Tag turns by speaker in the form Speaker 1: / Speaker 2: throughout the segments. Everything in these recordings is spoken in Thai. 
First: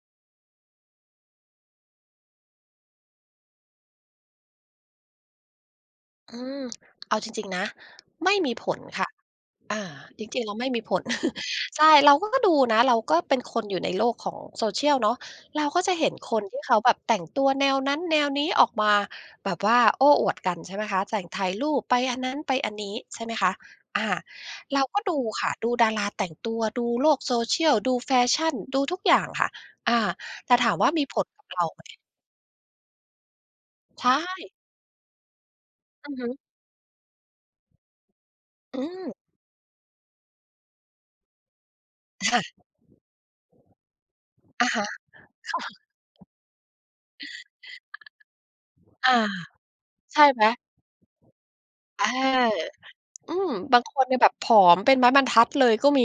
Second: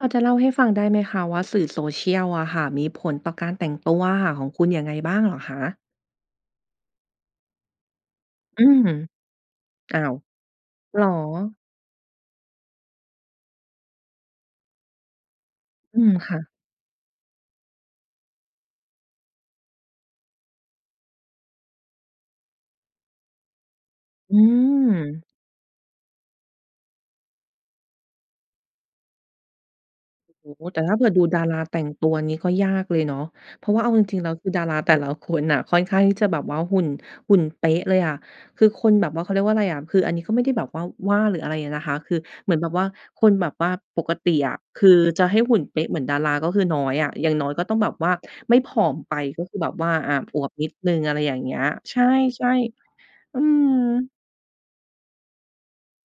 Speaker 1: พอจะเล่าให้ฟังได้ไหมคะ ว่าสื่อ Social อะค่ะมีผลต่อการแต่งตัวอะค่ะของคุณยังไงบ้างเหรอคะ?
Speaker 2: อืม เอาจริง ๆ นะ ไม่มี
Speaker 1: อื
Speaker 2: ผล
Speaker 1: ม
Speaker 2: ค่ะ อา
Speaker 1: อ้าว
Speaker 2: จริง ๆ แล้วไม่มีผ
Speaker 1: เหร
Speaker 2: ล
Speaker 1: อ?
Speaker 2: ใช่ เราก็ ก็ดูนะ เราก็เป็นคนอยู่ในโลกของ Social เนาะ เราก็จะ
Speaker 1: อื
Speaker 2: เห็
Speaker 1: ม
Speaker 2: น
Speaker 1: ค
Speaker 2: ค
Speaker 1: ่
Speaker 2: น
Speaker 1: ะ
Speaker 2: ที่เขาแบบแต่งตัวแนวนั้นแนวนี้ออกมา แบบว่าโอ้อวดกัน ใช่ไหมคะ ใส่ถ่ายรูป ไปอันนั้น ไปอันนี้ใช่ไหมคะ อา
Speaker 1: อื
Speaker 2: เราก็ดู
Speaker 1: ม
Speaker 2: ค่ะ ดูดาราแต่งตัว ดูโลก Social ดู แฟชัน ดูทุกอย่างค่ะ อา
Speaker 1: โ
Speaker 2: แ
Speaker 1: อ
Speaker 2: ต
Speaker 1: ้
Speaker 2: ่
Speaker 1: โฮ!
Speaker 2: ถาม
Speaker 1: แต่
Speaker 2: ว่
Speaker 1: ถ
Speaker 2: า
Speaker 1: ้าเ
Speaker 2: ม
Speaker 1: ผ
Speaker 2: ี
Speaker 1: ื่อ
Speaker 2: ผ
Speaker 1: ดู
Speaker 2: ล
Speaker 1: ด
Speaker 2: ก
Speaker 1: า
Speaker 2: ับ
Speaker 1: ร
Speaker 2: เ
Speaker 1: า
Speaker 2: รา
Speaker 1: แต
Speaker 2: ไหม
Speaker 1: ่งตัวอันนี้ก็ยากเลยเนาะ เพราะว่าเอาจ
Speaker 2: ใช
Speaker 1: ริง ๆ แล้วค
Speaker 2: ่
Speaker 1: ือดาราแต่ละคนน่ะค่อนข้าง
Speaker 2: อื
Speaker 1: ที
Speaker 2: อ
Speaker 1: ่
Speaker 2: ฮ
Speaker 1: จะ
Speaker 2: ึ
Speaker 1: แบบว่าหุ่น หุ่นเป๊ะเลยอะ คือ
Speaker 2: อื
Speaker 1: คนแบบ
Speaker 2: ม
Speaker 1: ว่า เขาเรียกว่าไรอะ คืออันนี้ก็ไม่ได้แบบว่าว่า หรืออะไรอะนะคะ คือ
Speaker 2: ค่ะ
Speaker 1: เหมือนแบบว่าคนแบบว่าปกติอะ
Speaker 2: อะฮ
Speaker 1: ค
Speaker 2: ะ
Speaker 1: ือจะให้
Speaker 2: ค
Speaker 1: หุ่
Speaker 2: ่
Speaker 1: นเป๊
Speaker 2: ะ
Speaker 1: ะเหมือนดาราก็คือน้อยอะ อย่างน้อยก็ต้องแบบว่าไม่ผอม
Speaker 2: อ
Speaker 1: ไป
Speaker 2: า
Speaker 1: ก็คือแบบว่า อา
Speaker 2: ใช่
Speaker 1: อ
Speaker 2: ไหม?
Speaker 1: วบนิดหนึ่ง อะไรอย่างเงี้ย ใช
Speaker 2: เออ
Speaker 1: ่
Speaker 2: อื
Speaker 1: ๆ อื
Speaker 2: ม บางคน
Speaker 1: ม
Speaker 2: เนี่ยแบบผอมเป็นไม้บรรทัดเลยก็มี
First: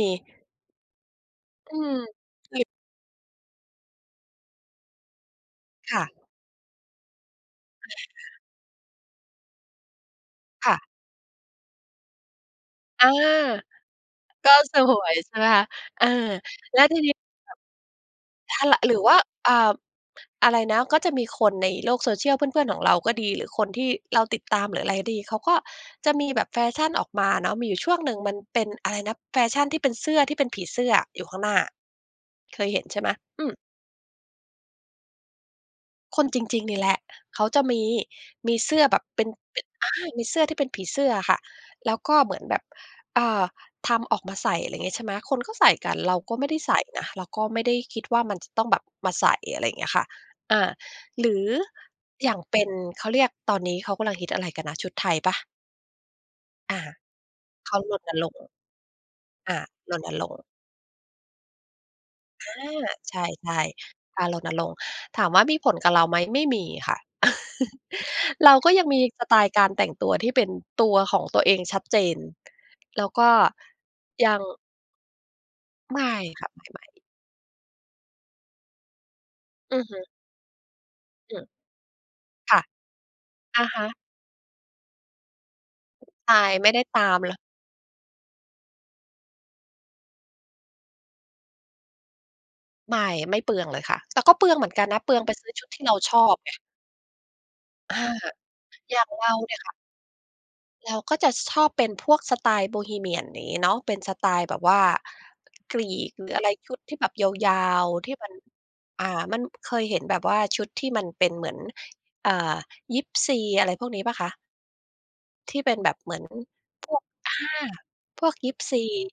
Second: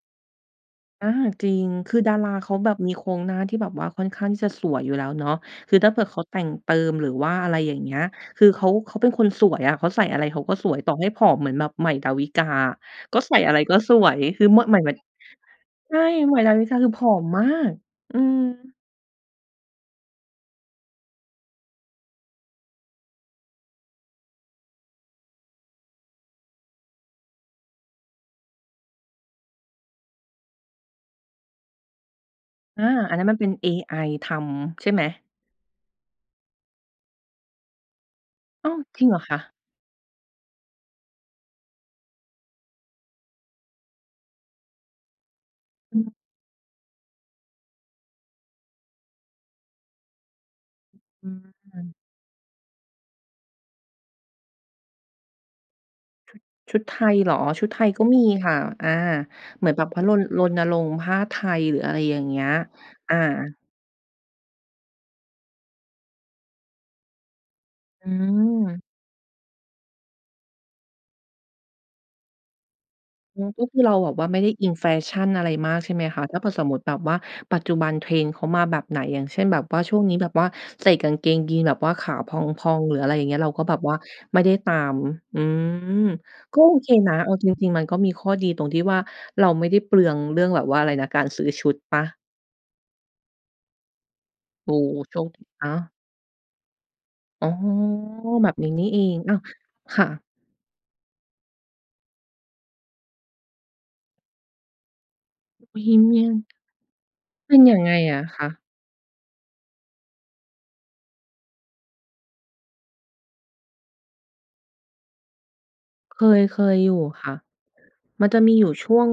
Speaker 1: อา จริง
Speaker 2: อื
Speaker 1: ค
Speaker 2: ม
Speaker 1: ือดาราเข
Speaker 2: เค
Speaker 1: า
Speaker 2: ย
Speaker 1: แบบมีโครงหน้าที่แบบว่าค่อนข้างที่จะสวยอยู่แล้วเนาะ คือถ้า
Speaker 2: ค
Speaker 1: เผื
Speaker 2: ่
Speaker 1: ่อ
Speaker 2: ะ
Speaker 1: เขาแต่งเติม หรือว่าอะไรอย่าง
Speaker 2: อ
Speaker 1: เง
Speaker 2: ะ
Speaker 1: ี้
Speaker 2: ฮ
Speaker 1: ย
Speaker 2: ะ
Speaker 1: คือเขา เขาเป็นคนสวยอะ เขาใส่อะไรเขาก็ส
Speaker 2: ค
Speaker 1: ว
Speaker 2: ่
Speaker 1: ย
Speaker 2: ะ
Speaker 1: ต่อให้ผอมเหมือนแบบ ใหม่ ดาวิกา อะ
Speaker 2: อา
Speaker 1: ก็ใส่อะไรก็สวย คือ
Speaker 2: ก็
Speaker 1: มะ ห
Speaker 2: ส
Speaker 1: มาย หมาย
Speaker 2: วยใช่ไหมคะ
Speaker 1: ใช่
Speaker 2: เออ
Speaker 1: ใหม่ ดาวิก
Speaker 2: แ
Speaker 1: า
Speaker 2: ล้ว
Speaker 1: คือ
Speaker 2: ที
Speaker 1: ผ
Speaker 2: นี
Speaker 1: อ
Speaker 2: ้แบ
Speaker 1: ม
Speaker 2: บ
Speaker 1: มาก อืม
Speaker 2: ถ้า ร หรือว่า อ่า อะไรนะ ก็จะมีคนในโลก Social เพื่อน ๆ ของเราก็ดี หรือคนที่เราติดตาม หรืออะไรดี เขาก็จะมีแบบแฟชันออกมาอะเนาะ มีอยู่ช่วงหนึ่งมันเป็น อะไรนะ แฟชันที่เป็นเสื้อที่เป็นผีเสื้ออยู่ข้างหน้า เคยเห
Speaker 1: อ
Speaker 2: ็
Speaker 1: า
Speaker 2: นใช่ไหม?
Speaker 1: อันนั้นมัน
Speaker 2: อ
Speaker 1: เ
Speaker 2: ื
Speaker 1: ป็น
Speaker 2: ม
Speaker 1: เอไอทำใช่ไหม?
Speaker 2: คนจริง ๆ นี่แหละ เขาจะมี มี
Speaker 1: อ้
Speaker 2: เ
Speaker 1: า
Speaker 2: ส
Speaker 1: ว
Speaker 2: ื้อแบ
Speaker 1: จร
Speaker 2: บ
Speaker 1: ิงเหร
Speaker 2: เป
Speaker 1: อ
Speaker 2: ็น
Speaker 1: คะ?
Speaker 2: เป็น อ่า มีเสื้อที่เป็นผีเสื้ออะค่ะ แล้วก็เหมือนแบบ อ่า ทำออกมาใส่ อะไรเงี้ย ใช่ไหม คนก็ใส่กั
Speaker 1: อ
Speaker 2: น
Speaker 1: ืม
Speaker 2: เราก็ไม่ได้ใส่นะ เราก็ไม่ได้คิดว่ามันจะต้องแบบมาใส่ อะไรอย่างเงี้ยค่ะ อา
Speaker 1: อ
Speaker 2: ห
Speaker 1: ื
Speaker 2: รือ
Speaker 1: ม
Speaker 2: อย่างเป็น เขาเรียก ตอนนี้เขากำลังฮิตอะไรกันนะ ชุดไทยเปล่า?
Speaker 1: ช
Speaker 2: อ
Speaker 1: ุ
Speaker 2: า
Speaker 1: ดไทยเหรอ? ชุ
Speaker 2: เ
Speaker 1: ด
Speaker 2: ข
Speaker 1: ไท
Speaker 2: า
Speaker 1: ย
Speaker 2: ร
Speaker 1: ก็
Speaker 2: ณ
Speaker 1: มี
Speaker 2: รงค์
Speaker 1: ค่ะ อา
Speaker 2: อา
Speaker 1: เหมือนแบบเ
Speaker 2: ร
Speaker 1: พราะ
Speaker 2: ณ
Speaker 1: รณ
Speaker 2: รงค
Speaker 1: ร
Speaker 2: ์
Speaker 1: ณรงค์ผ้า ไทย หรืออะไรอย่างเงี
Speaker 2: อ
Speaker 1: ้ย
Speaker 2: า
Speaker 1: อ
Speaker 2: ใ
Speaker 1: า
Speaker 2: ช่ ๆ การรณรงค์ ถามว่ามีผลกับเราไหม? ไม่มีค่ะ
Speaker 1: อื
Speaker 2: เราก็
Speaker 1: ม
Speaker 2: ยังมีสไตล์การแต่งตัวที่เป็นตัวของตัวเองชัดเจน แล้วก็
Speaker 1: อืม ก็คือเราแบบว่า
Speaker 2: ย
Speaker 1: ไ
Speaker 2: ั
Speaker 1: ม่
Speaker 2: ง
Speaker 1: ได้อิงแฟชั่นอะไรมาก ใช่
Speaker 2: ไ
Speaker 1: ไ
Speaker 2: ม
Speaker 1: หม
Speaker 2: ่
Speaker 1: คะ ถ้าเ
Speaker 2: ค
Speaker 1: ผ
Speaker 2: ่
Speaker 1: ื
Speaker 2: ะ
Speaker 1: ่อสมมุ
Speaker 2: ไ
Speaker 1: ต
Speaker 2: ม
Speaker 1: ิ
Speaker 2: ่
Speaker 1: แบบว่า ปัจจุบันเทรนด์เขามาแบบไหน? อย่างเช่น แบบว
Speaker 2: อื
Speaker 1: ่า
Speaker 2: อ
Speaker 1: ช
Speaker 2: ฮ
Speaker 1: ่ว
Speaker 2: ึ
Speaker 1: งนี้แบบว่า ใส่กางเก
Speaker 2: อื
Speaker 1: ง
Speaker 2: ม
Speaker 1: ยีนส์แบบว่าขาพ
Speaker 2: ค่ะ
Speaker 1: อง ๆ หรืออะไรอย่างเงี้ย เรา
Speaker 2: อ
Speaker 1: ก็
Speaker 2: ะ
Speaker 1: แบ
Speaker 2: ฮ
Speaker 1: บ
Speaker 2: ะ
Speaker 1: ว่าไม่ได้ตาม อืม
Speaker 2: ใช่
Speaker 1: ก็
Speaker 2: ไม่
Speaker 1: โอ
Speaker 2: ได้
Speaker 1: เค
Speaker 2: ตา
Speaker 1: นะ
Speaker 2: ม
Speaker 1: เอ
Speaker 2: เล
Speaker 1: า
Speaker 2: ย
Speaker 1: จริง ๆ มันก็มีข้อดีตรงที่ว่า เราไม่ได้เปลืองเรื่องแบบว่า อะไรนะ การซื้อชุดเปล่า?
Speaker 2: ไม่ ไม่เปลืองเลยค่ะ แต่ก็เปลืองเห
Speaker 1: โ
Speaker 2: มื
Speaker 1: อ
Speaker 2: อ
Speaker 1: ้
Speaker 2: นกัน
Speaker 1: โ
Speaker 2: น
Speaker 1: ฮ
Speaker 2: ะ เป
Speaker 1: โ
Speaker 2: ลื
Speaker 1: ช
Speaker 2: อง
Speaker 1: ค
Speaker 2: ไป
Speaker 1: ด
Speaker 2: ซ
Speaker 1: ี
Speaker 2: ื้อช
Speaker 1: น
Speaker 2: ุดที่
Speaker 1: ะ
Speaker 2: เราชอบไง
Speaker 1: อ๋อ
Speaker 2: อา
Speaker 1: แบบนี้นี่
Speaker 2: อย
Speaker 1: เอ
Speaker 2: ่าง
Speaker 1: ง
Speaker 2: เร
Speaker 1: อ
Speaker 2: า
Speaker 1: ้าว
Speaker 2: เนี่ยค่ะ
Speaker 1: ค่ะ
Speaker 2: เราก็จะชอบเป็นพวกสไตล์โบฮีเมียนอย่างงี้เนาะ เป็นสไตล์แบบว่าก
Speaker 1: โบ
Speaker 2: รี
Speaker 1: ฮีเม
Speaker 2: ก
Speaker 1: ี
Speaker 2: หร
Speaker 1: ย
Speaker 2: ื
Speaker 1: น
Speaker 2: ออะไรชุดที่แบบย
Speaker 1: เป
Speaker 2: า
Speaker 1: ็นอย่าง
Speaker 2: ว
Speaker 1: ไง
Speaker 2: ๆ ที่
Speaker 1: อะ
Speaker 2: มัน
Speaker 1: คะ?
Speaker 2: อา มัน เคยเห็นแบบว่าชุดที่มันเป็นเหมือน อา ยิปซี อะไรพวกนี้เปล่าคะ? ที่เป็นแบบเหม
Speaker 1: เ
Speaker 2: ื
Speaker 1: ค
Speaker 2: อน
Speaker 1: ย เคย
Speaker 2: พ
Speaker 1: อยู
Speaker 2: ว
Speaker 1: ่
Speaker 2: ก
Speaker 1: ค
Speaker 2: อ
Speaker 1: ่ะ
Speaker 2: า พ
Speaker 1: มัน
Speaker 2: วก
Speaker 1: จะ
Speaker 2: ย
Speaker 1: ม
Speaker 2: ิ
Speaker 1: ี
Speaker 2: ป
Speaker 1: อยู่
Speaker 2: ซี
Speaker 1: ช่วง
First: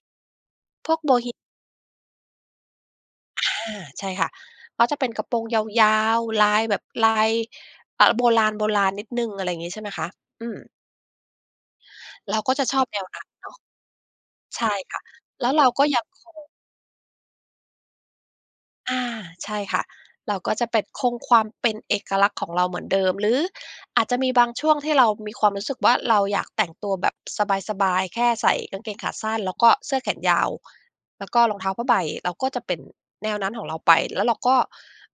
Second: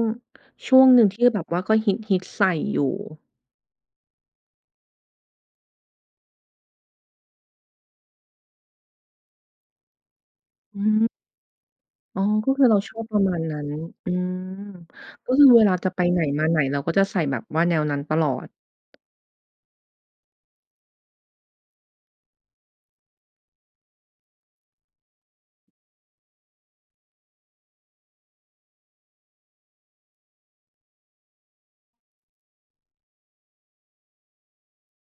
Speaker 1: ช่วง
Speaker 2: พว
Speaker 1: ห
Speaker 2: ก
Speaker 1: นึ่
Speaker 2: โ
Speaker 1: ง
Speaker 2: บ
Speaker 1: ที่
Speaker 2: ฮิ
Speaker 1: แบบว่า ก็ฮิต ๆ ใส่อยู่
Speaker 2: อา ใช่ค่ะ ก็จะเป็นกระโปรงยาว ๆ ลายแบบลาย เออ โบราณ ๆ นิดหนึ่ง อะไรอย่างงี้ใช่ไหมคะ? อืม
Speaker 1: อือ อ๋อ
Speaker 2: เรา
Speaker 1: ก็
Speaker 2: ก็
Speaker 1: ค
Speaker 2: จ
Speaker 1: ื
Speaker 2: ะ
Speaker 1: อเร
Speaker 2: ช
Speaker 1: า
Speaker 2: อบ
Speaker 1: ช
Speaker 2: แน
Speaker 1: อบ
Speaker 2: ว
Speaker 1: ป
Speaker 2: น
Speaker 1: ร
Speaker 2: ั
Speaker 1: ะ
Speaker 2: ้น
Speaker 1: มาณ
Speaker 2: เนา
Speaker 1: น
Speaker 2: ะ
Speaker 1: ั้น อือ
Speaker 2: ใช่ค่ะ
Speaker 1: ก็ค
Speaker 2: แล
Speaker 1: ื
Speaker 2: ้
Speaker 1: อ
Speaker 2: ว
Speaker 1: เ
Speaker 2: เ
Speaker 1: ว
Speaker 2: รา
Speaker 1: ลา
Speaker 2: ก็
Speaker 1: จะ
Speaker 2: ย
Speaker 1: ไ
Speaker 2: ั
Speaker 1: ป
Speaker 2: ง
Speaker 1: ไ
Speaker 2: ค
Speaker 1: หนมา
Speaker 2: ง
Speaker 1: ไหน เราก็จะใส่แบบว่าแนวนั้นตลอด
Speaker 2: อา ใช่ค่ะ เราก็จะเป็น คงความเป็นเอกลักษณ์ของเราเหมือนเดิม หรือ อาจจะมีบางช่วงที่เรามีความรู้สึกว่า เราอยากแต่งตัวแบบสบาย ๆ แค่ใส่กางเกงขาสั้น แล้วก็เสื้อแขนยาว แล้วก็ รองเท้าผ้าใบ เราก็จะเป็นแนวนั้นของเราไป แล้วเราก็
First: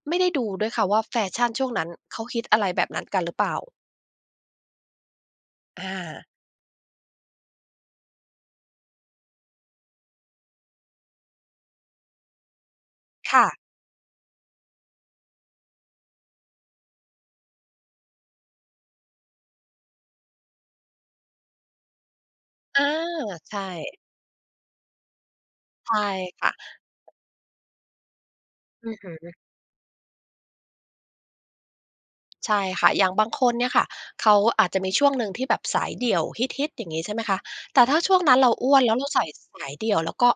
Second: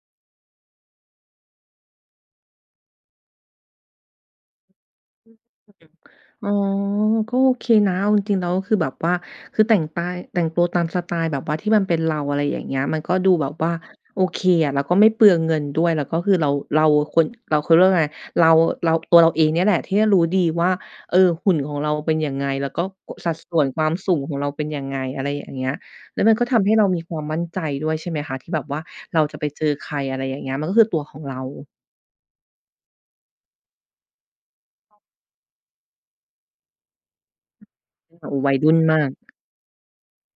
Speaker 2: ไม่ได้ดูด้วยค่ะว่า แฟชั่นช่วงนั้นเขาฮิต อะไรแบบนั้น กันหรือเปล่า? อา
Speaker 1: อือ อ๋อ ก็โอเคนะ เอาจริง ๆ แล้วคือแบบว่า คือแต่งตาย แต่งตัวตามสไตล์แบบว่าที่มันเป็นเรา อะไรอย่างเงี้ย มันก็ดู
Speaker 2: ค่
Speaker 1: แบบ
Speaker 2: ะ
Speaker 1: ว่า โอเคอะ แล้วก็ไม่เปลืองเงินด้วย แล้วก็คือเรา เราควร เรา เขาเรียกว่าไง เรา เรา ตัวเราเองเนี่ยแหละที่รู้ดีว่า เออ หุ่นของเราเป็นยังไง แล้วก
Speaker 2: อ
Speaker 1: ็
Speaker 2: า
Speaker 1: ก สัดส
Speaker 2: ใช
Speaker 1: ่วนความ
Speaker 2: ่
Speaker 1: สูงของเราเป็นยังไง อะไรอย่างเงี้ย
Speaker 2: ใช่
Speaker 1: แล้วมัน
Speaker 2: ค
Speaker 1: ก็
Speaker 2: ่ะ
Speaker 1: ทำให้เรามีความมั่นใจด้วยใช่ไหมคะ ที่แบบว่า
Speaker 2: อือฮ
Speaker 1: เราจ
Speaker 2: ึ
Speaker 1: ะไปเจอใคร อะไรอย่างเงี้ย มันก็คือตัวของเรา
Speaker 2: ใช่ค่ะ อย่างบางคนเนี่ยค่ะ เขาอาจจะมีช่วงหนึ่งที่แบบสายเดี่ยวฮิต ๆ อย่างงี้ใช่ไหมคะ แต่ถ้าช่วง
Speaker 1: อ
Speaker 2: นั้นเร
Speaker 1: ว
Speaker 2: า
Speaker 1: ัย
Speaker 2: อ
Speaker 1: รุ
Speaker 2: ้
Speaker 1: ่
Speaker 2: ว
Speaker 1: น
Speaker 2: นแล้
Speaker 1: ม
Speaker 2: วเ
Speaker 1: า
Speaker 2: รา
Speaker 1: ก
Speaker 2: ใส่สายเดี่ยว แล้วก็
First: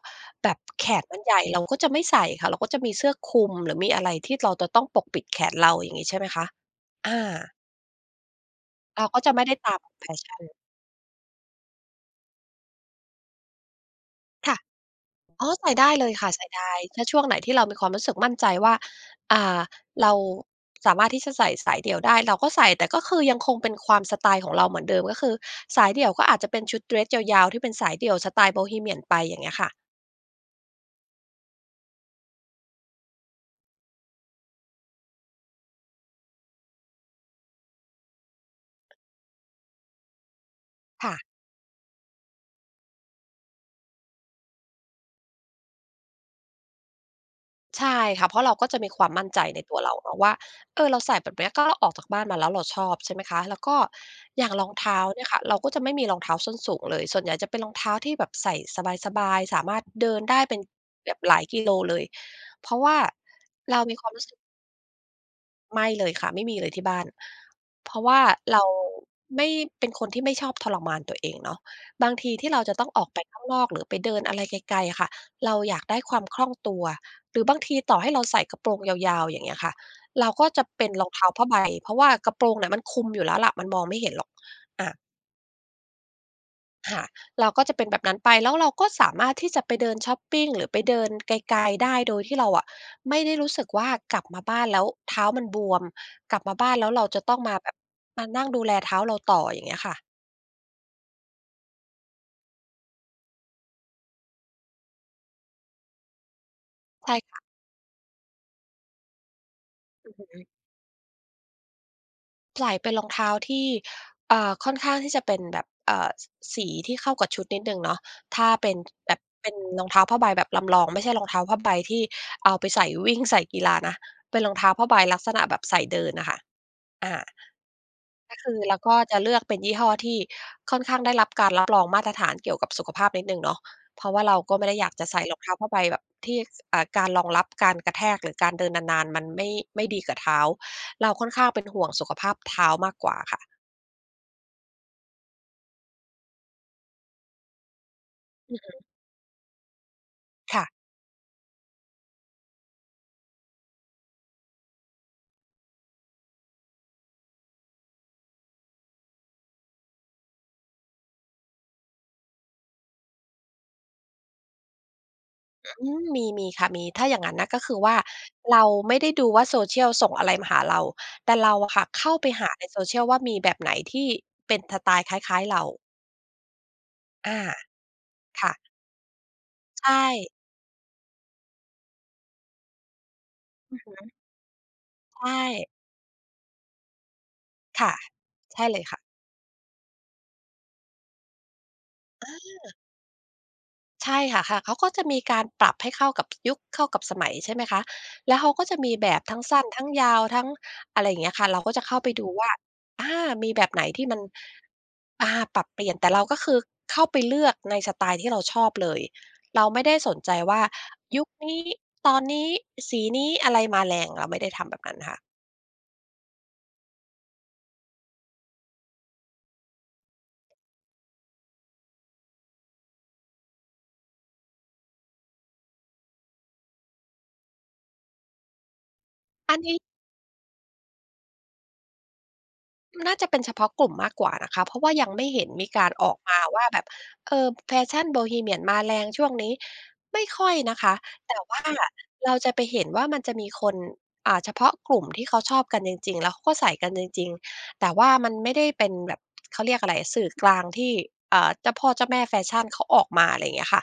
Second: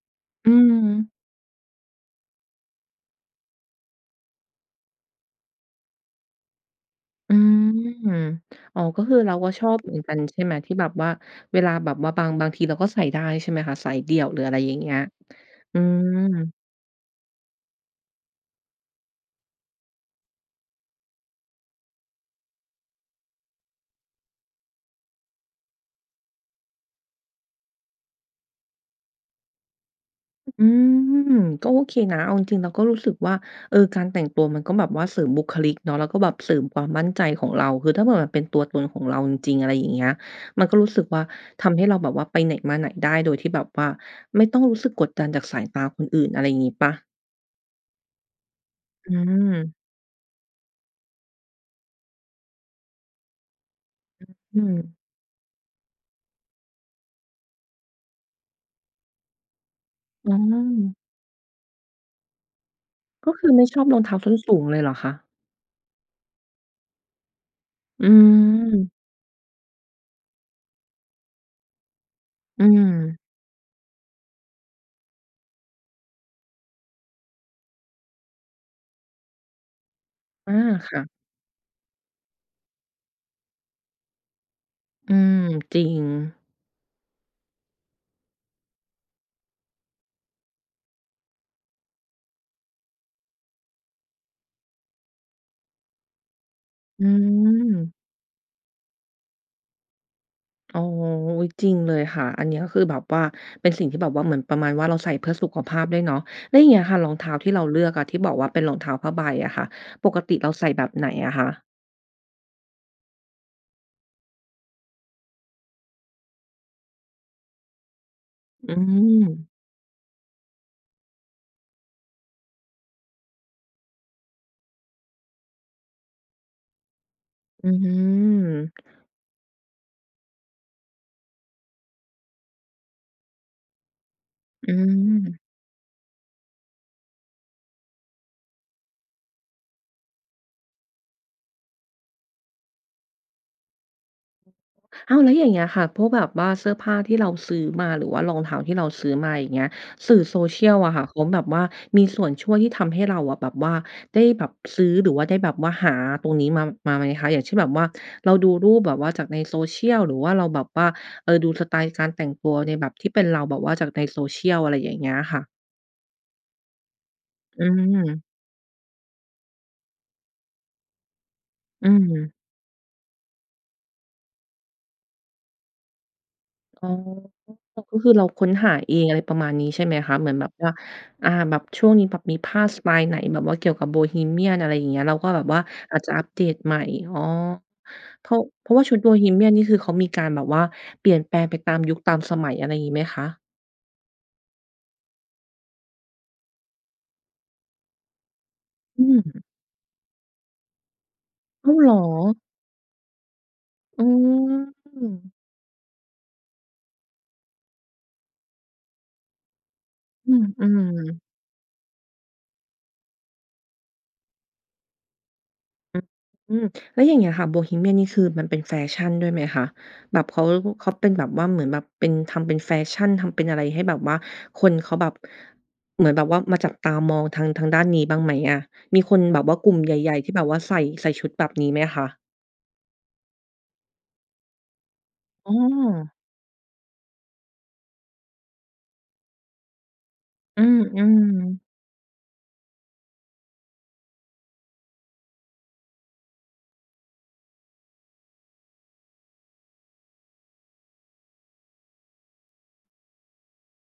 Speaker 1: อ
Speaker 2: แบ
Speaker 1: ื
Speaker 2: บแขน
Speaker 1: ม
Speaker 2: มันใหญ่ เราก็จะไม่ใส่ค่ะ เราก็จะมีเสื้อคลุม หรือมีอะไรที่เราจะต้องปกปิดแขนเรา อย่างงี้ใช่ไหมคะ? อ
Speaker 1: อื
Speaker 2: า
Speaker 1: ม อ๋อ ก
Speaker 2: เร
Speaker 1: ็
Speaker 2: า
Speaker 1: คือ
Speaker 2: ก็
Speaker 1: เ
Speaker 2: จ
Speaker 1: ร
Speaker 2: ะ
Speaker 1: า
Speaker 2: ไม่
Speaker 1: ก็
Speaker 2: ได้
Speaker 1: ช
Speaker 2: ต
Speaker 1: อ
Speaker 2: า
Speaker 1: บ
Speaker 2: ม
Speaker 1: เหมือน
Speaker 2: แฟ
Speaker 1: กัน
Speaker 2: ช
Speaker 1: ใช
Speaker 2: ั่
Speaker 1: ่ไ
Speaker 2: น
Speaker 1: หม ที่แบบว่าเวลาแบบว่าบาง บางทีเราก็ใส่ได้ใช่ไหมคะ? สายเดี่ยว หรืออ
Speaker 2: ค
Speaker 1: ะไ
Speaker 2: ่ะ
Speaker 1: รอย่างเงี้ย
Speaker 2: อ๋อ ใส่
Speaker 1: อื
Speaker 2: ได้เลยค่ะ ใส่
Speaker 1: ม
Speaker 2: ได้ ถ้าช่วงไหนที่เรามีความรู้สึกมั่นใจว่า อ่า เราสามารถที่จะใส่สายเดี่ยวได้ เราก็ใส่ แต่ก็คือยังคงเป็นความสไตล์ของเราเหมือนเดิม ก็คือสายเดี่ยวก็อาจจะเป็นชุดเดรสยาว ๆ ที่เป็นสายเดี่ยวสไตล์โบฮีเมียนไป อย่างเงี้ยค่ะ
Speaker 1: อืม ก็โอเคนะ เอาจริง ๆ เราก็รู้สึกว่า เออ การแต่งตัวมันก็แบบว่าเสริมบุคลิกเนาะ แล้วก็แบบเสริมความมั่นใจของเรา คือถ้าเผื่อมันเป็นตัวตนของเราจริง ๆ อะไรอย่างเงี้ย เราก็รู้สึก
Speaker 2: ค่
Speaker 1: ว่
Speaker 2: ะ
Speaker 1: าทำให้เราแบบว่าไปไหนมาไหนได้โดยที่แบบว่าไม่ต้องรู้สึกกดดันจากสายตาคนอื่น อะไรงี้เปล่า?
Speaker 2: ใช่ค่ะ เพราะเราก็จะมีคว
Speaker 1: อ
Speaker 2: ามมั่นใจในต
Speaker 1: ืม
Speaker 2: ัวเราเนาะ ว่า เออ เราใส่แบบเนี้ย ก็ออกจากบ้านมาแล้วเราชอบใช่ไหมคะ แล้วก็อย่าง
Speaker 1: อื
Speaker 2: รองเท้
Speaker 1: ม
Speaker 2: าเนี่ยค่ะ เราก็จะไม่มีรองเท้าส้นสูงเลย ส่วนใหญ่จะเป็นรองเท้าที่แบบใส่สบาย ๆ สามารถเดิน
Speaker 1: อ๋
Speaker 2: ได้เป็น
Speaker 1: อ
Speaker 2: แบบหลายกิโลเลย เพราะว่า
Speaker 1: ก็คือไม่
Speaker 2: เ
Speaker 1: ช
Speaker 2: รา
Speaker 1: อบ
Speaker 2: ม
Speaker 1: ร
Speaker 2: ี
Speaker 1: อง
Speaker 2: คว
Speaker 1: เ
Speaker 2: า
Speaker 1: ท้
Speaker 2: ม
Speaker 1: า
Speaker 2: รู้
Speaker 1: ส
Speaker 2: ส
Speaker 1: ้
Speaker 2: ึก
Speaker 1: นสูงเลยเหรอคะ?
Speaker 2: ไม่เลยค่ะ ไม่มีเลยที่บ้าน เพรา
Speaker 1: อื
Speaker 2: ะว่าเรา
Speaker 1: ม
Speaker 2: ไม่ เป็นคนที่ไม่ชอบทรมานตัวเองเนาะ บางทีที่เร
Speaker 1: อ
Speaker 2: า
Speaker 1: ื
Speaker 2: จะต้องออกไ
Speaker 1: ม
Speaker 2: ปข้างนอก หรือไปเดินอะไรไกล ๆ อะค่ะ เราอยากได้ความคล่องตัว หรือบางทีต่อให้เรา ใส่กระโปรงยาว ๆ อย่างเงี้ยค่ะ เราก็
Speaker 1: อา
Speaker 2: จะเป็
Speaker 1: ค
Speaker 2: น
Speaker 1: ่
Speaker 2: ร
Speaker 1: ะ
Speaker 2: องเท้าผ้าใบ เพราะว่ากระโปรงเนี่ยมันคุมอยู่แล้วแหละ มันมองไม่เห็นหรอก อา
Speaker 1: อืม จริง
Speaker 2: ค่ะ เราก็จะเป็นแบบนั้นไป แล้วเราก็สามารถที่จะไปเดินชอปปิง หรือไป เดินไกล ๆ ได้ โดยที่เราอะไม่ได้รู้สึกว่ากลับมาบ้านแล้วเท้ามันบวม กลับมาบ้านแล้วเ
Speaker 1: อ
Speaker 2: ร
Speaker 1: ื
Speaker 2: าจะต้องมาแบบ
Speaker 1: ม
Speaker 2: มานั่งดูแลเท้าเราต่อ อย่างเงี้ยค่ะ
Speaker 1: อ๋อ จริงเลยค่ะ อันก็นี้คือแบบว่าเป็นสิ่งที่แบบว่าเหมือนประมาณว่าเราใส่เพื่อสุขภาพด้วยเนาะ แล้วอย่างเงี้ยค่ะร
Speaker 2: ใช
Speaker 1: อง
Speaker 2: ่
Speaker 1: เท้า
Speaker 2: ค่ะ
Speaker 1: ที่เราเลือกอะ ที่บอกว่าเป็นรองเท้าผ้าใบอะค่ะ ป
Speaker 2: อือ
Speaker 1: ก
Speaker 2: ฮ
Speaker 1: ติ
Speaker 2: ึ
Speaker 1: เราใส่แบบไหนอะคะ?
Speaker 2: ใส่เป็นรองเท้าที่ อ่า ค่อนข้างที่จะเป็นแบบ เอ่อ ส สีที่เข้ากับชุดนิดหนึ่งเนาะ ถ้าเ
Speaker 1: อ
Speaker 2: ป
Speaker 1: ื
Speaker 2: ็นแบบเป
Speaker 1: ม
Speaker 2: ็นรองเท้าผ้าใบแบบลำลอง ไม่ใช่รองเท้าผ้าใบที่เอาไปใส่วิ่งใส่กีฬานะ เป็นรองเท้าผ้าใบลักษณะแบบใส่เดินน่ะค่ะ อา
Speaker 1: อื
Speaker 2: ก็คือเรา
Speaker 1: ม
Speaker 2: ก็จะเลือกเป็นยี่ห้อที่ค่อนข้างได้รับการรับรองมาตรฐานเกี่ยวกับสุขภาพนิดหนึ่งเนาะ เพราะว่าเราก็ไม
Speaker 1: อ
Speaker 2: ่ได้อยากจะใส่ร
Speaker 1: ืม
Speaker 2: องเท้าผ้าใบแบบที่ ค อ่า การรองรับการกระแทกหรือการเดินนาน ๆ มันไม่ ไม่ดีกับเท้า เราค่อนข้างเป็นห่วงสุขภาพเท้ามากกว่าค่ะ
Speaker 1: อ้าว! แล้วอย่างเงี้ยค่ะ พวกแบบว่าเสื้อผ้าที่เราซื้อมา หรือว่ารองเท
Speaker 2: อ
Speaker 1: ้
Speaker 2: ื
Speaker 1: า
Speaker 2: อฮ
Speaker 1: ที่
Speaker 2: ึ
Speaker 1: เราซื้อมา อย่างเงี้ย สื่อ
Speaker 2: ค่ะ
Speaker 1: Social อะค่ะ เขาแบบว่ามีส่วนช่วย ที่ทำให้เราแบบว่าได้แบบซื้อ หรือว่าได้แบบว่าหาตรงนี้มา มาไหมคะ? อย่างเช่น แบบว่าเราดูรูปแบบว่าจากใน Social หรือว่าเราแบบว่า เอ่อ ดูสไตล์การแต่งตัวในแบบที่เป็นเราแบบว่าจากใน Social อะไรอย่างเงี้ยค่ะ
Speaker 2: อืม มี มีค่ะ มี ถ้าอย่างงั้นนะ ก
Speaker 1: อ
Speaker 2: ็
Speaker 1: ื
Speaker 2: คือว่า
Speaker 1: ม
Speaker 2: เราไม่ได้ดูว่า Social ส่งอะไรมาหาเรา แต่เราอะค่
Speaker 1: อ
Speaker 2: ะ
Speaker 1: ื
Speaker 2: เข้าไป
Speaker 1: ม
Speaker 2: หาใน Social ว่ามีแบบไหนที่เป็นสไตล์คล้าย ๆ เรา
Speaker 1: อ๋อ
Speaker 2: อา
Speaker 1: ก็คือเราค
Speaker 2: ค
Speaker 1: ้น
Speaker 2: ่ะ
Speaker 1: หาเอง อะไรประมาณนี้ ใช่
Speaker 2: ใช
Speaker 1: ไหมคะ เหม
Speaker 2: ่
Speaker 1: ือนแบบว่า อ่า แบบช่วงนี้แบบมีผ้าสไตล์ ไหนแบบว่าเกี่ย
Speaker 2: อ
Speaker 1: ว
Speaker 2: ือ
Speaker 1: กั
Speaker 2: ฮ
Speaker 1: บโบ
Speaker 2: ึ
Speaker 1: ฮีเมียน อะไรอย่างเงี้ย แล้
Speaker 2: ใ
Speaker 1: ว
Speaker 2: ช
Speaker 1: ก็แบบว่า
Speaker 2: ่
Speaker 1: อาจจะอัปเดตใหม่ อ๋อ
Speaker 2: ค่ะ
Speaker 1: เพราะ
Speaker 2: ใช
Speaker 1: เ
Speaker 2: ่
Speaker 1: พรา
Speaker 2: เ
Speaker 1: ะ
Speaker 2: ล
Speaker 1: ว่า
Speaker 2: ย
Speaker 1: ช
Speaker 2: ค
Speaker 1: ุ
Speaker 2: ่
Speaker 1: ด
Speaker 2: ะ
Speaker 1: โบฮีเมียนนี่คือเขามีการแบบว่าเปลี่ยนแปลงไปตามยุค ตาม
Speaker 2: อ
Speaker 1: สมัย อะไ
Speaker 2: า
Speaker 1: รงี้ไหมคะ?
Speaker 2: ใช่ค่ะ ค่ะ เขาก็จะมีการปรับให้เข้ากับ ยุค เข้ากับสมัยใช่ไหมคะ แล้วเขาก็จะมี
Speaker 1: อื
Speaker 2: แบบทั
Speaker 1: ม
Speaker 2: ้งสั้น ทั้งยาวทั้ง อะไรเงี้ยค่ะ เรา
Speaker 1: อ
Speaker 2: ก
Speaker 1: ้
Speaker 2: ็
Speaker 1: าว
Speaker 2: จะ
Speaker 1: เหร
Speaker 2: เข
Speaker 1: อ?
Speaker 2: ้าไป ดูว่า อา มีแบบไหนท
Speaker 1: อ๋
Speaker 2: ี่มัน อ่า
Speaker 1: อ
Speaker 2: ปรับเปลี่ยน แต่เราก็คือเข้าไป เลือกในสไตล์ที่เราชอบเลย เราไม่ได้สน
Speaker 1: อ
Speaker 2: ใ
Speaker 1: ื
Speaker 2: จ
Speaker 1: ม
Speaker 2: ว่า
Speaker 1: ๆ
Speaker 2: ยุคนี้ ตอนนี้ สีนี้อะไรมาแรง เราไม่ได้ทำแบบนั้นค่ะ
Speaker 1: อืม แล้วอย่างเงี้ยค่ะ โบฮีเมียนนี่คือมันเป็นแฟชั่นด้วยไหมคะ? แบบ เขา เขาเป็นแบบว่าเหมือนแบบเป็น ทำเป็นแฟชั่น ทำเป็นอะไรให้แบบว่าคนเขาแบบ เหมือนแบบว่ามา จับตามองทาง ทางด้านนี้บ้างไหมอะ? มีคนแบบว่
Speaker 2: อ
Speaker 1: า
Speaker 2: ัน
Speaker 1: กล
Speaker 2: น
Speaker 1: ุ่
Speaker 2: ี
Speaker 1: ม
Speaker 2: ้
Speaker 1: ใหญ่ ๆ ที่แบบว่าใส่ ใส่ชุดแบบนี้ไหมคะ?
Speaker 2: น่าจะเป็นเฉพาะกลุ่มมากกว่านะคะ เพราะว่ายังไม่เห็
Speaker 1: อ
Speaker 2: น
Speaker 1: ้
Speaker 2: มีการอ
Speaker 1: อ
Speaker 2: อกมาว่า แบบ เอ่อ แฟชั่นโบฮีเมียนมาแรงช่วงนี้ ไม่ค่อย
Speaker 1: อื
Speaker 2: นะคะ แต่ว่
Speaker 1: ม ๆ
Speaker 2: าเราจะไปเห็นว่ามันจะมีคน อ่า เฉพาะกลุ่ม ที่เขาชอบกันจริง ๆ แล้วเขาก็ใส่กันจริง ๆ แต่ว่ามันไม่ได้เป็นแบบ เขาเรียกอะไรอะ สื่อกลางที่ อ่า เจ้าพ่อเจ้าแม่แฟชั่นเขาออกมา อะไรเงี้ยค่ะ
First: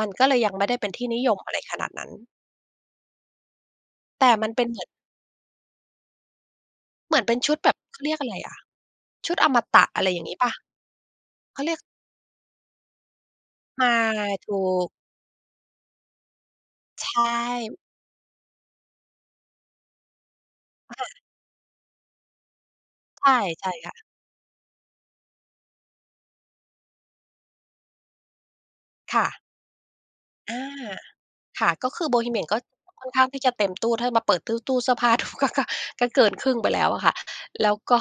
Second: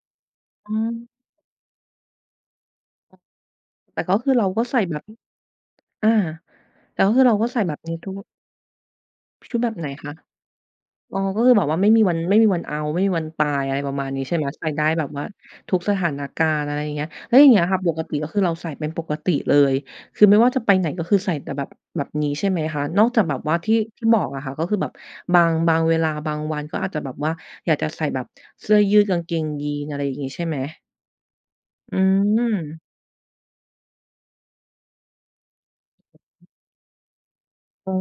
Speaker 2: มันก็เลยยังไม่
Speaker 1: อ๋
Speaker 2: ได้เป็นที่
Speaker 1: อ
Speaker 2: นิยมอะไรขนาดนั้น
Speaker 1: แต่ก็
Speaker 2: แต
Speaker 1: ค
Speaker 2: ่
Speaker 1: ือเร
Speaker 2: ม
Speaker 1: า
Speaker 2: ันเ
Speaker 1: ก
Speaker 2: ป
Speaker 1: ็
Speaker 2: ็น
Speaker 1: ใ
Speaker 2: เ
Speaker 1: ส
Speaker 2: หม
Speaker 1: ่
Speaker 2: ือน
Speaker 1: แบบ อา แล้ว
Speaker 2: เหม
Speaker 1: ค
Speaker 2: ื
Speaker 1: ื
Speaker 2: อน
Speaker 1: อเ
Speaker 2: เป
Speaker 1: ร
Speaker 2: ็
Speaker 1: า
Speaker 2: น
Speaker 1: ก็
Speaker 2: ชุ
Speaker 1: ใ
Speaker 2: ด
Speaker 1: ส่
Speaker 2: แบ
Speaker 1: แบ
Speaker 2: บ
Speaker 1: บนี
Speaker 2: เ
Speaker 1: ้
Speaker 2: ขา
Speaker 1: ท
Speaker 2: เร
Speaker 1: ุ
Speaker 2: ียก
Speaker 1: ก
Speaker 2: อะไรอะ ชุดอ
Speaker 1: ชุ
Speaker 2: ม
Speaker 1: ดแบบ
Speaker 2: ต
Speaker 1: ไ
Speaker 2: ะ
Speaker 1: หน
Speaker 2: อะไ
Speaker 1: ค
Speaker 2: ร
Speaker 1: ะ?
Speaker 2: อย่างงี้เปล่า?
Speaker 1: อ๋อ ก็คือ
Speaker 2: เข
Speaker 1: แบ
Speaker 2: าเ
Speaker 1: บ
Speaker 2: ร
Speaker 1: ว
Speaker 2: ีย
Speaker 1: ่า
Speaker 2: ก
Speaker 1: ไม่มีวัน ไม่มีวันเอาต์ ไม่มีวันตาย อะไ
Speaker 2: ใ
Speaker 1: ร
Speaker 2: ช่
Speaker 1: ประมาณนี้ใช่ไหม?
Speaker 2: ถู
Speaker 1: ใส่ได้
Speaker 2: ก
Speaker 1: แบบว่าทุกสถานการณ์ อะไรอย่างเงี
Speaker 2: ใ
Speaker 1: ้
Speaker 2: ช
Speaker 1: ย แล้วอย่างเงี้ยค่
Speaker 2: ่
Speaker 1: ะ ปกติก็คือเราใส่เป็นปกติเลย คือไม่ว่าจะไปไหนก
Speaker 2: ค
Speaker 1: ็
Speaker 2: ่
Speaker 1: คื
Speaker 2: ะ
Speaker 1: อใส่แต่แบบ แบบนี้ใช่ไหมคะ? นอกจา
Speaker 2: ใ
Speaker 1: ก
Speaker 2: ช
Speaker 1: แบบว่าท
Speaker 2: ่
Speaker 1: ี่
Speaker 2: ๆ ค่ะ
Speaker 1: ๆ บอกอะค่ะ ก็คือแบบ บาง บางเวลา บางวันก็อาจจะแบบว่า อยากจะใส่แบบเสื้อยืด ก
Speaker 2: ค
Speaker 1: าง
Speaker 2: ่
Speaker 1: เก
Speaker 2: ะ
Speaker 1: งยีนส์ อะไรอย่างงี้ใช่
Speaker 2: อ
Speaker 1: ไหม?
Speaker 2: า ค่ะ ก็
Speaker 1: อื
Speaker 2: คือโบฮีเมียนก็
Speaker 1: ม
Speaker 2: ค่อนข้างที่จะเต็มตู้ ถ้ามาเปิดตู้ ตู้เสื้อผ้า ดู ก็ ก็ ก็เกินครึ่งไปแล้วอะค่ะ แล้ว
Speaker 1: อ้
Speaker 2: ก
Speaker 1: อ
Speaker 2: ็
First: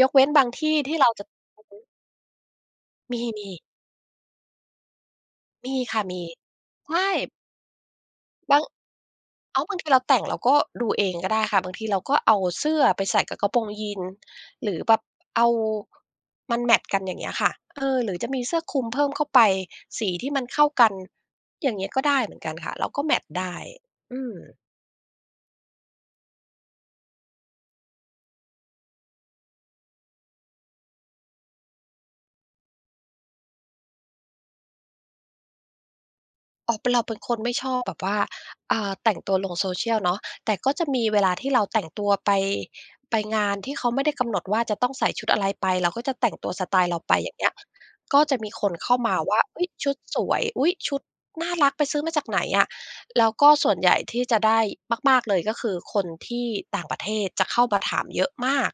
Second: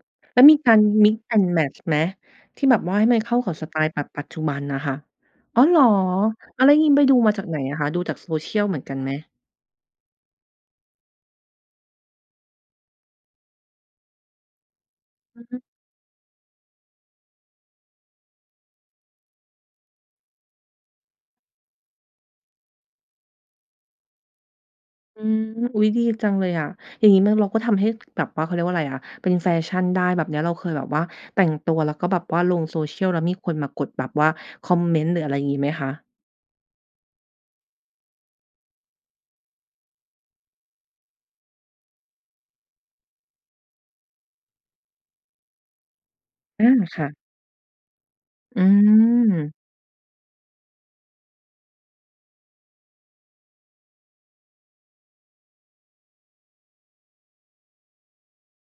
Speaker 2: ยกเว้น
Speaker 1: แล
Speaker 2: บ
Speaker 1: ้ว
Speaker 2: าง
Speaker 1: มี
Speaker 2: ท
Speaker 1: ก
Speaker 2: ี
Speaker 1: า
Speaker 2: ่
Speaker 1: ร
Speaker 2: ที่เรา
Speaker 1: mix
Speaker 2: จะ
Speaker 1: and
Speaker 2: อื
Speaker 1: match
Speaker 2: อฮึ
Speaker 1: ไหม? ที่แบบว่าให้
Speaker 2: ม
Speaker 1: มันเข้าก
Speaker 2: ี
Speaker 1: ั
Speaker 2: ๆ
Speaker 1: บสไตล์แบบปัจจุบันอะค่ะ อ๋อ
Speaker 2: มี
Speaker 1: หรอ
Speaker 2: ค่ะ มี
Speaker 1: อะ แล้วง
Speaker 2: ใ
Speaker 1: ี
Speaker 2: ช
Speaker 1: ้
Speaker 2: ่
Speaker 1: ไปดูมาจากไหนอะคะ? ดูจาก
Speaker 2: บาง
Speaker 1: Social เหมือนกันไหม?
Speaker 2: อ้าว บางทีเราแต่งเราก็ดูเองก็ได้ค่ะ บางทีเราก็เอาเสื้อไปใส่กับกระโปรงยีนส์ หรือแบบ
Speaker 1: อ
Speaker 2: เอา
Speaker 1: ืม
Speaker 2: มันแมตช์กันอย่างเงี้ยค่ะ เออ หรือจะมีเสื้อคลุมเพิ่มเข้าไป สีที่มันเข้ากัน อย่างงี้ก็ได้เหมือนกันค่ะ เราก็แมตช์ได้ อืม
Speaker 1: อืม อุ๊ย ดีจังเลยอะ อย่างงี้มัน เราก็ทำให้แบบว่า เขาเรียกว่าอะไรอะ เป็นแฟชั่นได้แบบเนี้ย เราเคยแบบว่าแต่งตัว แล้วก็แบบว่าลง Social แล้วมีคนมากดแบบว่าคอมเมนต์ หรืออะไรงี้ไหมคะ?
Speaker 2: อ๋อ เป็น เราเป็นคนไม่ชอบแบบว่า อjา แต่งตัวลง Social เนาะ แต่ก็จะมีเวลาที่เราแต่งตัวไป ไปงานที่เขาไม่ได้กำหนดว่า จะต้องใส่ชุดอะไรไป เราก็จะแต่งตัว
Speaker 1: อื
Speaker 2: สไต
Speaker 1: ม
Speaker 2: ล์เร
Speaker 1: ค
Speaker 2: า
Speaker 1: ่
Speaker 2: ไป
Speaker 1: ะ
Speaker 2: อย่างเงี้ย ก็จะมี
Speaker 1: อื
Speaker 2: คนเข้ามาว่า
Speaker 1: ม
Speaker 2: "อุ๊ย ชุดสวย อุ๊ย ชุดน่ารัก ไปซื้อมาจากไหนอะ?" แล้วก็ส่วนใหญ่ที่จะได้มาก ๆ เลย ก็คือคนที่ต่างประเทศจะเข้ามาถามเยอะมาก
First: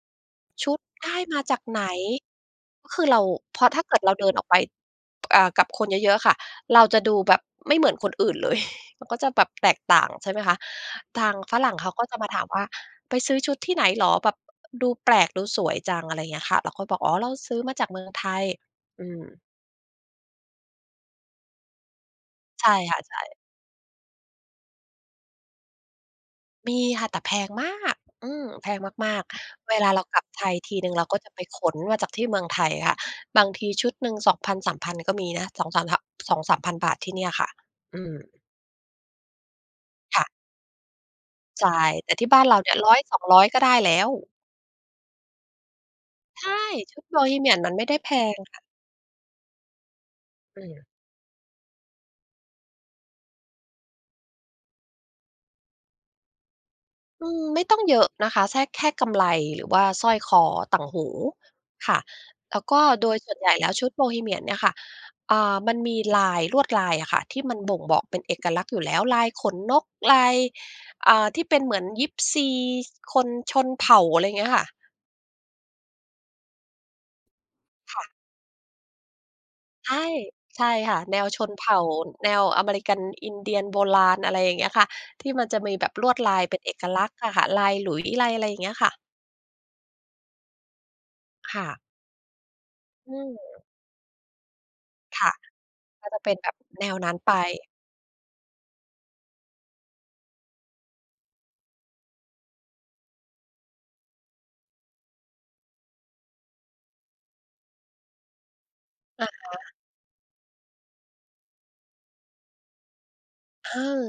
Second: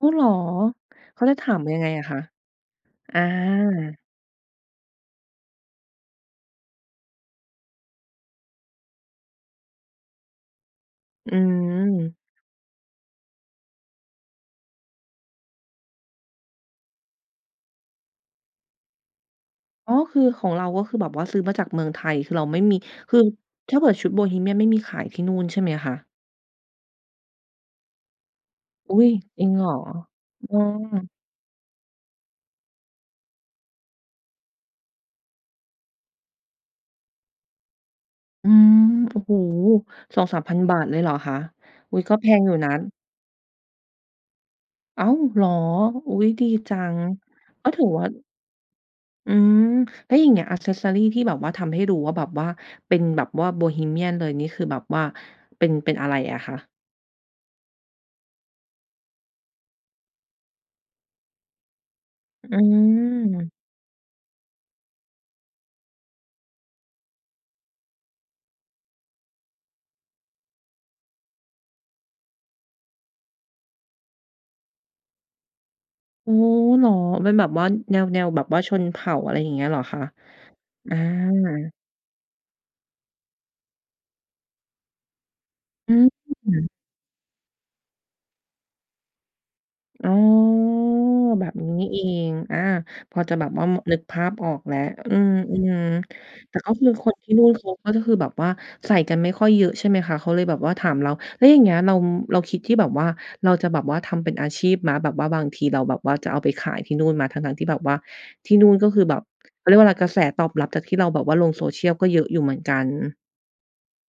Speaker 1: อ้าว เหรอ
Speaker 2: "ชุดได
Speaker 1: เ
Speaker 2: ้
Speaker 1: ขาจะ
Speaker 2: มา
Speaker 1: ถา
Speaker 2: จา
Speaker 1: ม
Speaker 2: ก
Speaker 1: ยั
Speaker 2: ไห
Speaker 1: ง
Speaker 2: น?"
Speaker 1: ไงอะคะ?
Speaker 2: ก็คือ
Speaker 1: อ
Speaker 2: เรา พอถ้าเกิ
Speaker 1: า
Speaker 2: ดเราเดินออกไป อ่า กับคนเยอะ ๆ อะค่ะ เราจะดูแบบไม่เหมือนคนอื่นเลย มันก็จะแบบแตกต่าง ใช่ไหมคะ ท
Speaker 1: อ
Speaker 2: างฝรั่งเขาก็
Speaker 1: ื
Speaker 2: จ
Speaker 1: ม
Speaker 2: ะมาถามว่า "ไปซื้อชุดที่ไหนเหรอ? แบบดูแปลก ดูสวยจัง" อะไรเงี้ยค่ะ เราก็บอก "อ๋อ เราซื้อมาจากเมืองไทย" อืม
Speaker 1: อ๋อ คือของเรา ก็คือแบบว่าซื้อมาจากเมืองไทย คือเราไม่
Speaker 2: ใช
Speaker 1: มี
Speaker 2: ่ค่ะ ใ
Speaker 1: ค
Speaker 2: ช
Speaker 1: ือ
Speaker 2: ่
Speaker 1: ถ้าเผื่อชุดโบฮีเมียนไม่มีขายที่นู่นใช่ไหมคะ?
Speaker 2: มีค่ะ แต่แพงมาก อืม แพง
Speaker 1: อุ๊
Speaker 2: ม
Speaker 1: ย!
Speaker 2: าก
Speaker 1: จริงเหร
Speaker 2: ๆ เ
Speaker 1: อ?
Speaker 2: วลาเรากลับไท
Speaker 1: อื
Speaker 2: ยทีหนึ่งเรา
Speaker 1: ม
Speaker 2: ก็จะไปขนมาจากที่เมืองไทยค่ะ บางทีชุดหนึ่ง 2,000 3,000 ก็มีนะ 2-3 พ 2,000-3,000 บาทที่เนี่ยค่ะ อืม
Speaker 1: อืม โอ้โฮ! ส
Speaker 2: ค
Speaker 1: อ
Speaker 2: ่
Speaker 1: ง
Speaker 2: ะ
Speaker 1: สามพัน บาทเลยเหรอคะ?
Speaker 2: ใช่
Speaker 1: อุ๊ย!
Speaker 2: แต
Speaker 1: ก
Speaker 2: ่
Speaker 1: ็แ
Speaker 2: ที
Speaker 1: พ
Speaker 2: ่บ้
Speaker 1: ง
Speaker 2: าน
Speaker 1: อย
Speaker 2: เ
Speaker 1: ู
Speaker 2: ร
Speaker 1: ่
Speaker 2: าเ
Speaker 1: น
Speaker 2: น
Speaker 1: ะ
Speaker 2: ี่ย 100 200 ก็ได้แล้ว
Speaker 1: อ้าวเหรอ? อุ๊ย!
Speaker 2: ใ
Speaker 1: ด
Speaker 2: ช
Speaker 1: ี
Speaker 2: ่
Speaker 1: จั
Speaker 2: ช
Speaker 1: ง
Speaker 2: ุดโบฮีเมียน
Speaker 1: ก
Speaker 2: ม
Speaker 1: ็
Speaker 2: ัน
Speaker 1: ถ
Speaker 2: ไม
Speaker 1: ื
Speaker 2: ่
Speaker 1: อ
Speaker 2: ได้
Speaker 1: ว่
Speaker 2: แ
Speaker 1: า
Speaker 2: พงค่ะ
Speaker 1: อืม แล้วอย่างเงี้ย
Speaker 2: อืม
Speaker 1: Accessory ที่แบบว่าทำให้ดูว่าแบบว่าเป็นแบบว่าโบฮีเมียนเลย นี่คือแบบว่าเป็น เป็นอะไรอะคะ?
Speaker 2: อืม ไม่ต้องเยอะนะคะ แทรก แค่กำไล หรือว่าสร้อยคอ ต่างหูค่ะ
Speaker 1: อื
Speaker 2: แล้วก็โดยส่วนใหญ
Speaker 1: ม
Speaker 2: ่แล้วชุดโบฮีเมียนเนี่ยค่ะ อ่า มันมีลาย ลวดลายอะค่ะที่มันบ่งบอกเป็นเอกลักษณ์อยู่แล้ว ลายขนนก ลาย อ่า ที่เป็นเหมือนยิปซี คนชนเผ่า อะไรเงี้ยค่ะ
Speaker 1: อ๋อ เหรอ? มันแบบว่าแ
Speaker 2: ค่ะ
Speaker 1: นว ๆ แบบว่าชนเผ่า อะไรอย่างเงี้ยเหรอ
Speaker 2: ใช
Speaker 1: คะ?
Speaker 2: ่ ใช่
Speaker 1: อ
Speaker 2: ค
Speaker 1: า
Speaker 2: ่ะ แนวชนเผ่า แนวอเมริกันอินเดียนโบราณ อะไรอย่างเงี้ยค่ะ ที่มันจะมีแบ
Speaker 1: อ
Speaker 2: บล
Speaker 1: ื
Speaker 2: วดลายเป็น
Speaker 1: ม
Speaker 2: เอกลักษณ์อะค่ะ ลายหลุยส์ ลายอะไร เงี้ยค่ะ
Speaker 1: อ๋อ แบ
Speaker 2: ค
Speaker 1: บน
Speaker 2: ่
Speaker 1: ี้
Speaker 2: ะ
Speaker 1: นี่เอง อา
Speaker 2: อื
Speaker 1: พอจะแบบ
Speaker 2: ม
Speaker 1: ว่า ม นึกภาพออกแล้ว อื
Speaker 2: ค่
Speaker 1: ม
Speaker 2: ะ
Speaker 1: อืม
Speaker 2: ก็จะเป็นแบ
Speaker 1: แต
Speaker 2: บ
Speaker 1: ่ก็
Speaker 2: แ
Speaker 1: ค
Speaker 2: น
Speaker 1: ือ
Speaker 2: ว
Speaker 1: ค
Speaker 2: นั้
Speaker 1: น
Speaker 2: น
Speaker 1: ที
Speaker 2: ไป
Speaker 1: ่นู่นเขาก็จะ คือแบบว่าใส่กันไม่ค่อยเยอะใช่ไหมคะ เขาเลยแบบว่าถามเรา แล้วอย่างเงี้ยเรา เราคิดที่แบบว่า เราจะแบบว่าทำเป็นอาชีพไหม? แบบว่าบางทีเราแบบว่าจะเอาไปขายที่นู่นไหม? ทั้ง ๆ ที่แบบว่าที่นู่นก็คือแบ
Speaker 2: อ
Speaker 1: บ
Speaker 2: าฮ
Speaker 1: เขา
Speaker 2: ะ
Speaker 1: เรียกว่าไร กระแสตอบรับจากที่เราแบบว่าลง Social ก็เยอะอยู่เหมือนกัน
Speaker 2: เออ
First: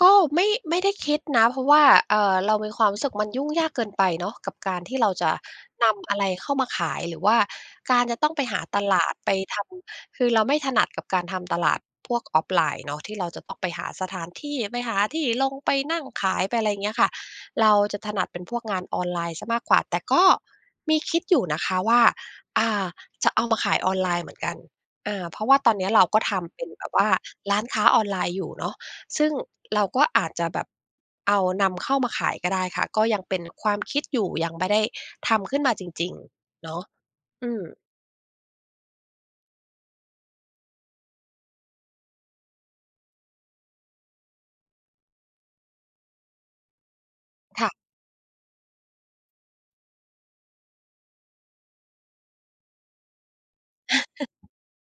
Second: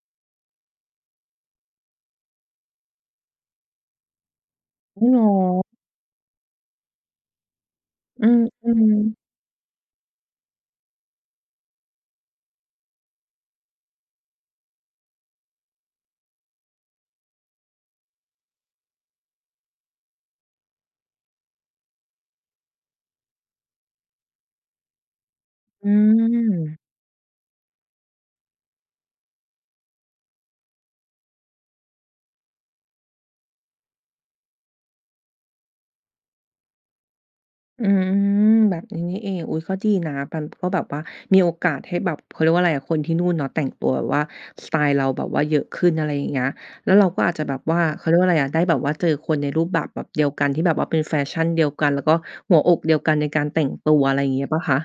Speaker 2: ก็ไม่ ไม่ได้คิดนะ เพราะว่า เอ่อ เรามีความรู้สึกมันยุ่งยากเกินไปเนาะกับการที่
Speaker 1: อ้า
Speaker 2: เร
Speaker 1: ว
Speaker 2: า
Speaker 1: เหร
Speaker 2: จะ
Speaker 1: อ?
Speaker 2: นำอะไรเข้ามาขาย หรือว่าการจะ
Speaker 1: อื
Speaker 2: ต้องไปหาต
Speaker 1: ม
Speaker 2: ลา
Speaker 1: ๆ
Speaker 2: ด ไปทำ คือ เราไม่ถนัดกับการทำตลาดพวก offline เนาะ ที่เราจะต้องไปหาสถานที่ ไปหาที่ ลง ไปนั่งขาย ไปอะไรเงี้ยค่ะ เราจะถนัดเป็นพวกงานออนไลน์เสียมากกว่า แต่ก็มีคิดอยู่นะคะว่า อ่า จะเอามาขายออนไลน์เหมือนกัน อา เพราะว่าตอนเนี
Speaker 1: อ
Speaker 2: ้
Speaker 1: ื
Speaker 2: ยเราก็ทำเป็น
Speaker 1: ม
Speaker 2: แบบว่าร้านค้าออนไลน์อยู่เนาะ ซึ่งเราก็อาจจะแบบเอานำเข้ามาขายก็ได้ค่ะ ก็ยังเป็นความ คิดอยู่ ยังไม่ได้ทำขึ้นมาจริง ๆ เนาะ อืม
Speaker 1: อืม แบบนี้นี่เอง อุ๊ย ก็ดีนะ มัน ก็แบบว่ามีโอกาสให้แบบ เขาเรียกว่าไรอะ คนที่นู่นเนาะ แต่งตัวแบบว่าสไตล์เราแบบว่าเยอะขึ้น อะไรอย่างเงี้ย แล้วเราก็อาจจะแบบ
Speaker 2: ค่
Speaker 1: ว
Speaker 2: ะ
Speaker 1: ่า เขาเรียกว่าไรอะ ได้แบบว่าเจอคนในรูปแบบแบบเดียวกัน ที่แบบว่าเป็นแฟชั่นเดียวกัน แล้วก็หัวอกเดียวกันในการแต่งตัว อะไรงี้หรือเปล่าคะ?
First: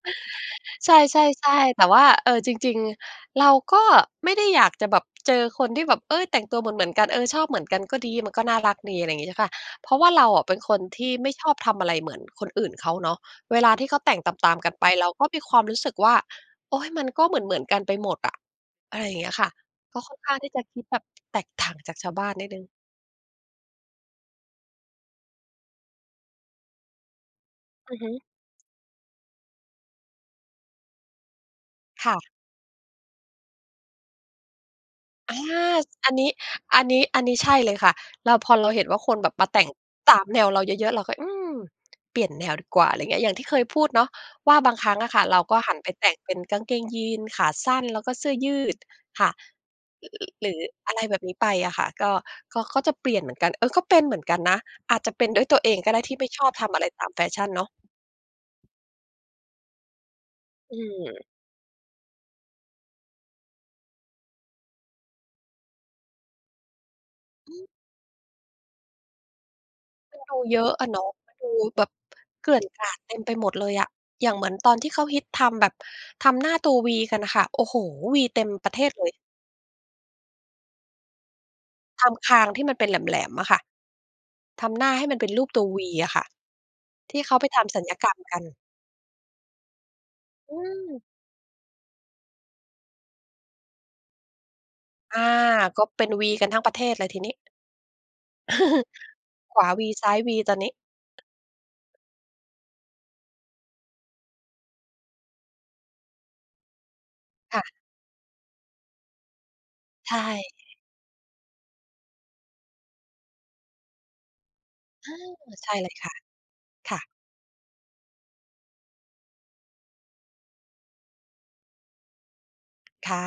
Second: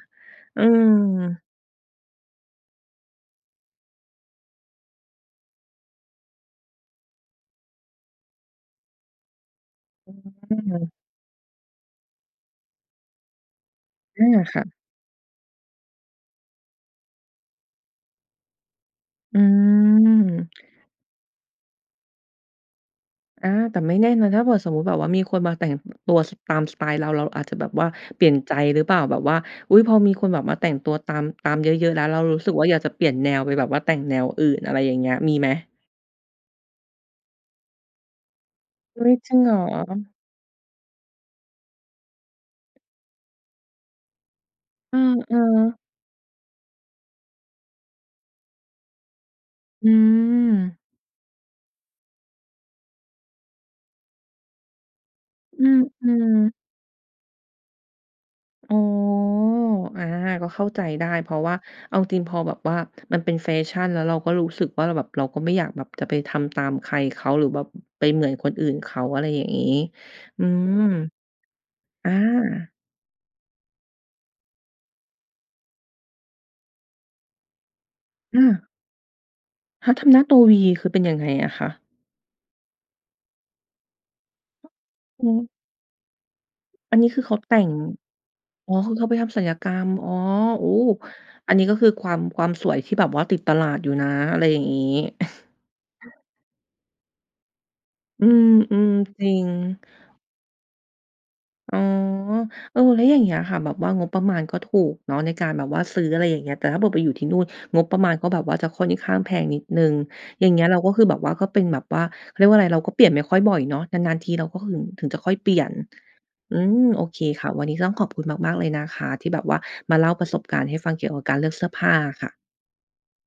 Speaker 1: อื
Speaker 2: ใช
Speaker 1: ม
Speaker 2: ่ ๆ ๆ แต่ว่า เออ จริง ๆ เราก็ไม่ได้อยากจะแบบเจอคนที่แบบ เอ๊ย แต่งตัวเหมือน ๆ กัน เออ ชอบเหมือนกันก็ดี มันก็น่ารักดี อะไรงี้เจ้าค่ะ เพราะว่าเราอะเป
Speaker 1: อ
Speaker 2: ็
Speaker 1: ื
Speaker 2: นคน
Speaker 1: ม
Speaker 2: ที่ไม่ชอบทำอะไรเหมือนคนอื่นเขาเนาะ เวลาที่เขาแต่ง
Speaker 1: อา
Speaker 2: ตา
Speaker 1: ค
Speaker 2: ม
Speaker 1: ่
Speaker 2: ๆ ก
Speaker 1: ะ
Speaker 2: ันไป เราก็มีความรู้สึกว่า "โอ๊ย มันก็เหมือน ๆ กันไปหมดอะ อะไรอย่างเงี้ย
Speaker 1: อื
Speaker 2: ค่ะ" ก็ค่อน
Speaker 1: ม
Speaker 2: ข้างที่จะคิดแบบ แตกต่างจากชาวบ้านนิดหนึ่ง
Speaker 1: อา แต่ไม่แน่นะ ถ้าเผื่อสมมุติแบบว่ามีคนมาแต่ง ต ตัวตามสไตล์เรา เราอาจจะแบบว่า
Speaker 2: อือฮึ
Speaker 1: เปลี่ยนใจหรือเปล่า แบบว่า อุ๊ย! พอมีคนแบบมาแต่งตัวตาม ตามเยอะ ๆ แล้ว
Speaker 2: ค
Speaker 1: เ
Speaker 2: ่
Speaker 1: รา
Speaker 2: ะ
Speaker 1: รู้สึกว่า อยากจะเปลี่ยนแนวไปแบบว่าแต่งแนวอื่น อะไรอย่างเงี้ย ม
Speaker 2: อ
Speaker 1: ี
Speaker 2: า
Speaker 1: ไหม?
Speaker 2: อันนี้ อันนี้ อันนี้ใช่เลยค่ะ แล้วพอเราเห็นว่
Speaker 1: อ
Speaker 2: า
Speaker 1: ุ๊
Speaker 2: ค
Speaker 1: ย
Speaker 2: นแ
Speaker 1: จ
Speaker 2: บ
Speaker 1: ริ
Speaker 2: บ
Speaker 1: ง
Speaker 2: ม
Speaker 1: เ
Speaker 2: า
Speaker 1: หร
Speaker 2: แต
Speaker 1: อ?
Speaker 2: ่งตามแนวเราเยอะ ๆ เราก็ อืม เปลี่ยนแนวดีกว่า อะไรอย่างเงี้ย อย่างที่เคยพูดเนาะ ว่าบางครั้
Speaker 1: อื
Speaker 2: งอ
Speaker 1: อ
Speaker 2: ะค่ะ
Speaker 1: เอ
Speaker 2: เร
Speaker 1: อ
Speaker 2: าก็หันไปแต่งเป็นกางเกงยีนส์ขาสั้น แล้วก็เสื้อยืดค่ะ
Speaker 1: อ
Speaker 2: รือ หรือ
Speaker 1: ืม
Speaker 2: อะไรแบบนี้ไปอะค่ะ ก็ ก็ ก็จะเปลี่ยนเหมือนกัน เออ ก็เป็นเหมือนกันนะ อาจจะเป็นด้วยตั
Speaker 1: อ
Speaker 2: ว
Speaker 1: ื
Speaker 2: เอ
Speaker 1: ม
Speaker 2: งก็ได้
Speaker 1: อื
Speaker 2: ที่ไ
Speaker 1: ม
Speaker 2: ม่ชอบทำอะไรตามแฟชั่นเนาะ
Speaker 1: อ๋อ อา ก็เข้า
Speaker 2: อื
Speaker 1: ใจได้
Speaker 2: ม
Speaker 1: เพราะว่าเอาจริงพอแบบว่ามันเป็นแฟชั่น แล้วเราก็รู้สึกว่า มันแบบเราก็ไม่อยากแบบจะไปทำตามใครเขา หรือ
Speaker 2: อื
Speaker 1: แบบ
Speaker 2: ม
Speaker 1: ไปเหมือนคนอื่นเขา อะไรอย่างงี้
Speaker 2: มันดู
Speaker 1: อื
Speaker 2: เยอะ
Speaker 1: ม
Speaker 2: อะเนาะ มันดูแบบ
Speaker 1: อา
Speaker 2: เกลื่อนกราดเต็มไปหมดเลยอะ อย่างเหมือนตอนที่เขาฮิตทำแบบ ทำหน้าตัววีกันค่ะ โอ้โฮ! วีเ
Speaker 1: อื
Speaker 2: ต็ม
Speaker 1: อ
Speaker 2: ประเทศเลย
Speaker 1: เขาทำหน้าตัววี คือเป็นยังไงอะคะ?
Speaker 2: ทำคางที่มันเป็นแหลม ๆ อะค่ะ ทำหน้าให้มันเ
Speaker 1: อ
Speaker 2: ป
Speaker 1: ื
Speaker 2: ็นรู
Speaker 1: ม
Speaker 2: ปตัววีอะค่ะ
Speaker 1: อันนี้
Speaker 2: ท
Speaker 1: ค
Speaker 2: ี่
Speaker 1: ือ
Speaker 2: เ
Speaker 1: เ
Speaker 2: ข
Speaker 1: ข
Speaker 2: า
Speaker 1: า
Speaker 2: ไป
Speaker 1: แต่
Speaker 2: ท
Speaker 1: ง
Speaker 2: ำศัลยกรรมกัน
Speaker 1: อ๋อ คือเขาไปทำศัลยกรรม อ๋อ
Speaker 2: อื
Speaker 1: โอ้
Speaker 2: ม
Speaker 1: อันนี้ก็คือความ ความสวยที่แบบว่าติดตลาดอยู่นะ อะไรอย่างงี้
Speaker 2: อา ก็เป
Speaker 1: อ
Speaker 2: ็น
Speaker 1: ะ
Speaker 2: วีกันทั้งประเทศเลยทีนี้
Speaker 1: อืม อืม จริง
Speaker 2: ขวาวี ซ้ายวี ตอนนี้
Speaker 1: อ๋อ เออ แล้วอย่างเงี้ยอะค่ะ แบบว่างบประมาณก็ถูกเนาะ ในการแบบว่าซื้อ อะไรอย่างเงี้ย แต่ถ้าแบบไปอยู่ที่นู่น
Speaker 2: ค่ะ
Speaker 1: งบประมาณก็แบบว่าจะค่อนข้างแพงนิดหนึ่ง
Speaker 2: ใช
Speaker 1: อย่
Speaker 2: ่
Speaker 1: างเงี้ย เราก็คือแบบว่าก็เป็นแบบว่า เขาเรียกว่าอะไร เราก็เปลี่ยนไม่ค่อยบ่อยเนาะ นาน ๆ ทีเราก็ ถ ถึ
Speaker 2: อ
Speaker 1: งจ
Speaker 2: า
Speaker 1: ะค่อยเปลี่ย
Speaker 2: ใช
Speaker 1: น
Speaker 2: ่เลยค่ะ
Speaker 1: อืม
Speaker 2: ค่
Speaker 1: โอ
Speaker 2: ะ
Speaker 1: เคค่ะ วันนี้ก็ต้องขอบคุณมาก ๆ เลยนะคะ ที่แบบว่ามาเล่าประสบการณ์ให้ฟัง เกี่ยวกับการเลือกเสื้อผ้าอะค่ะ
Speaker 2: ค่ะ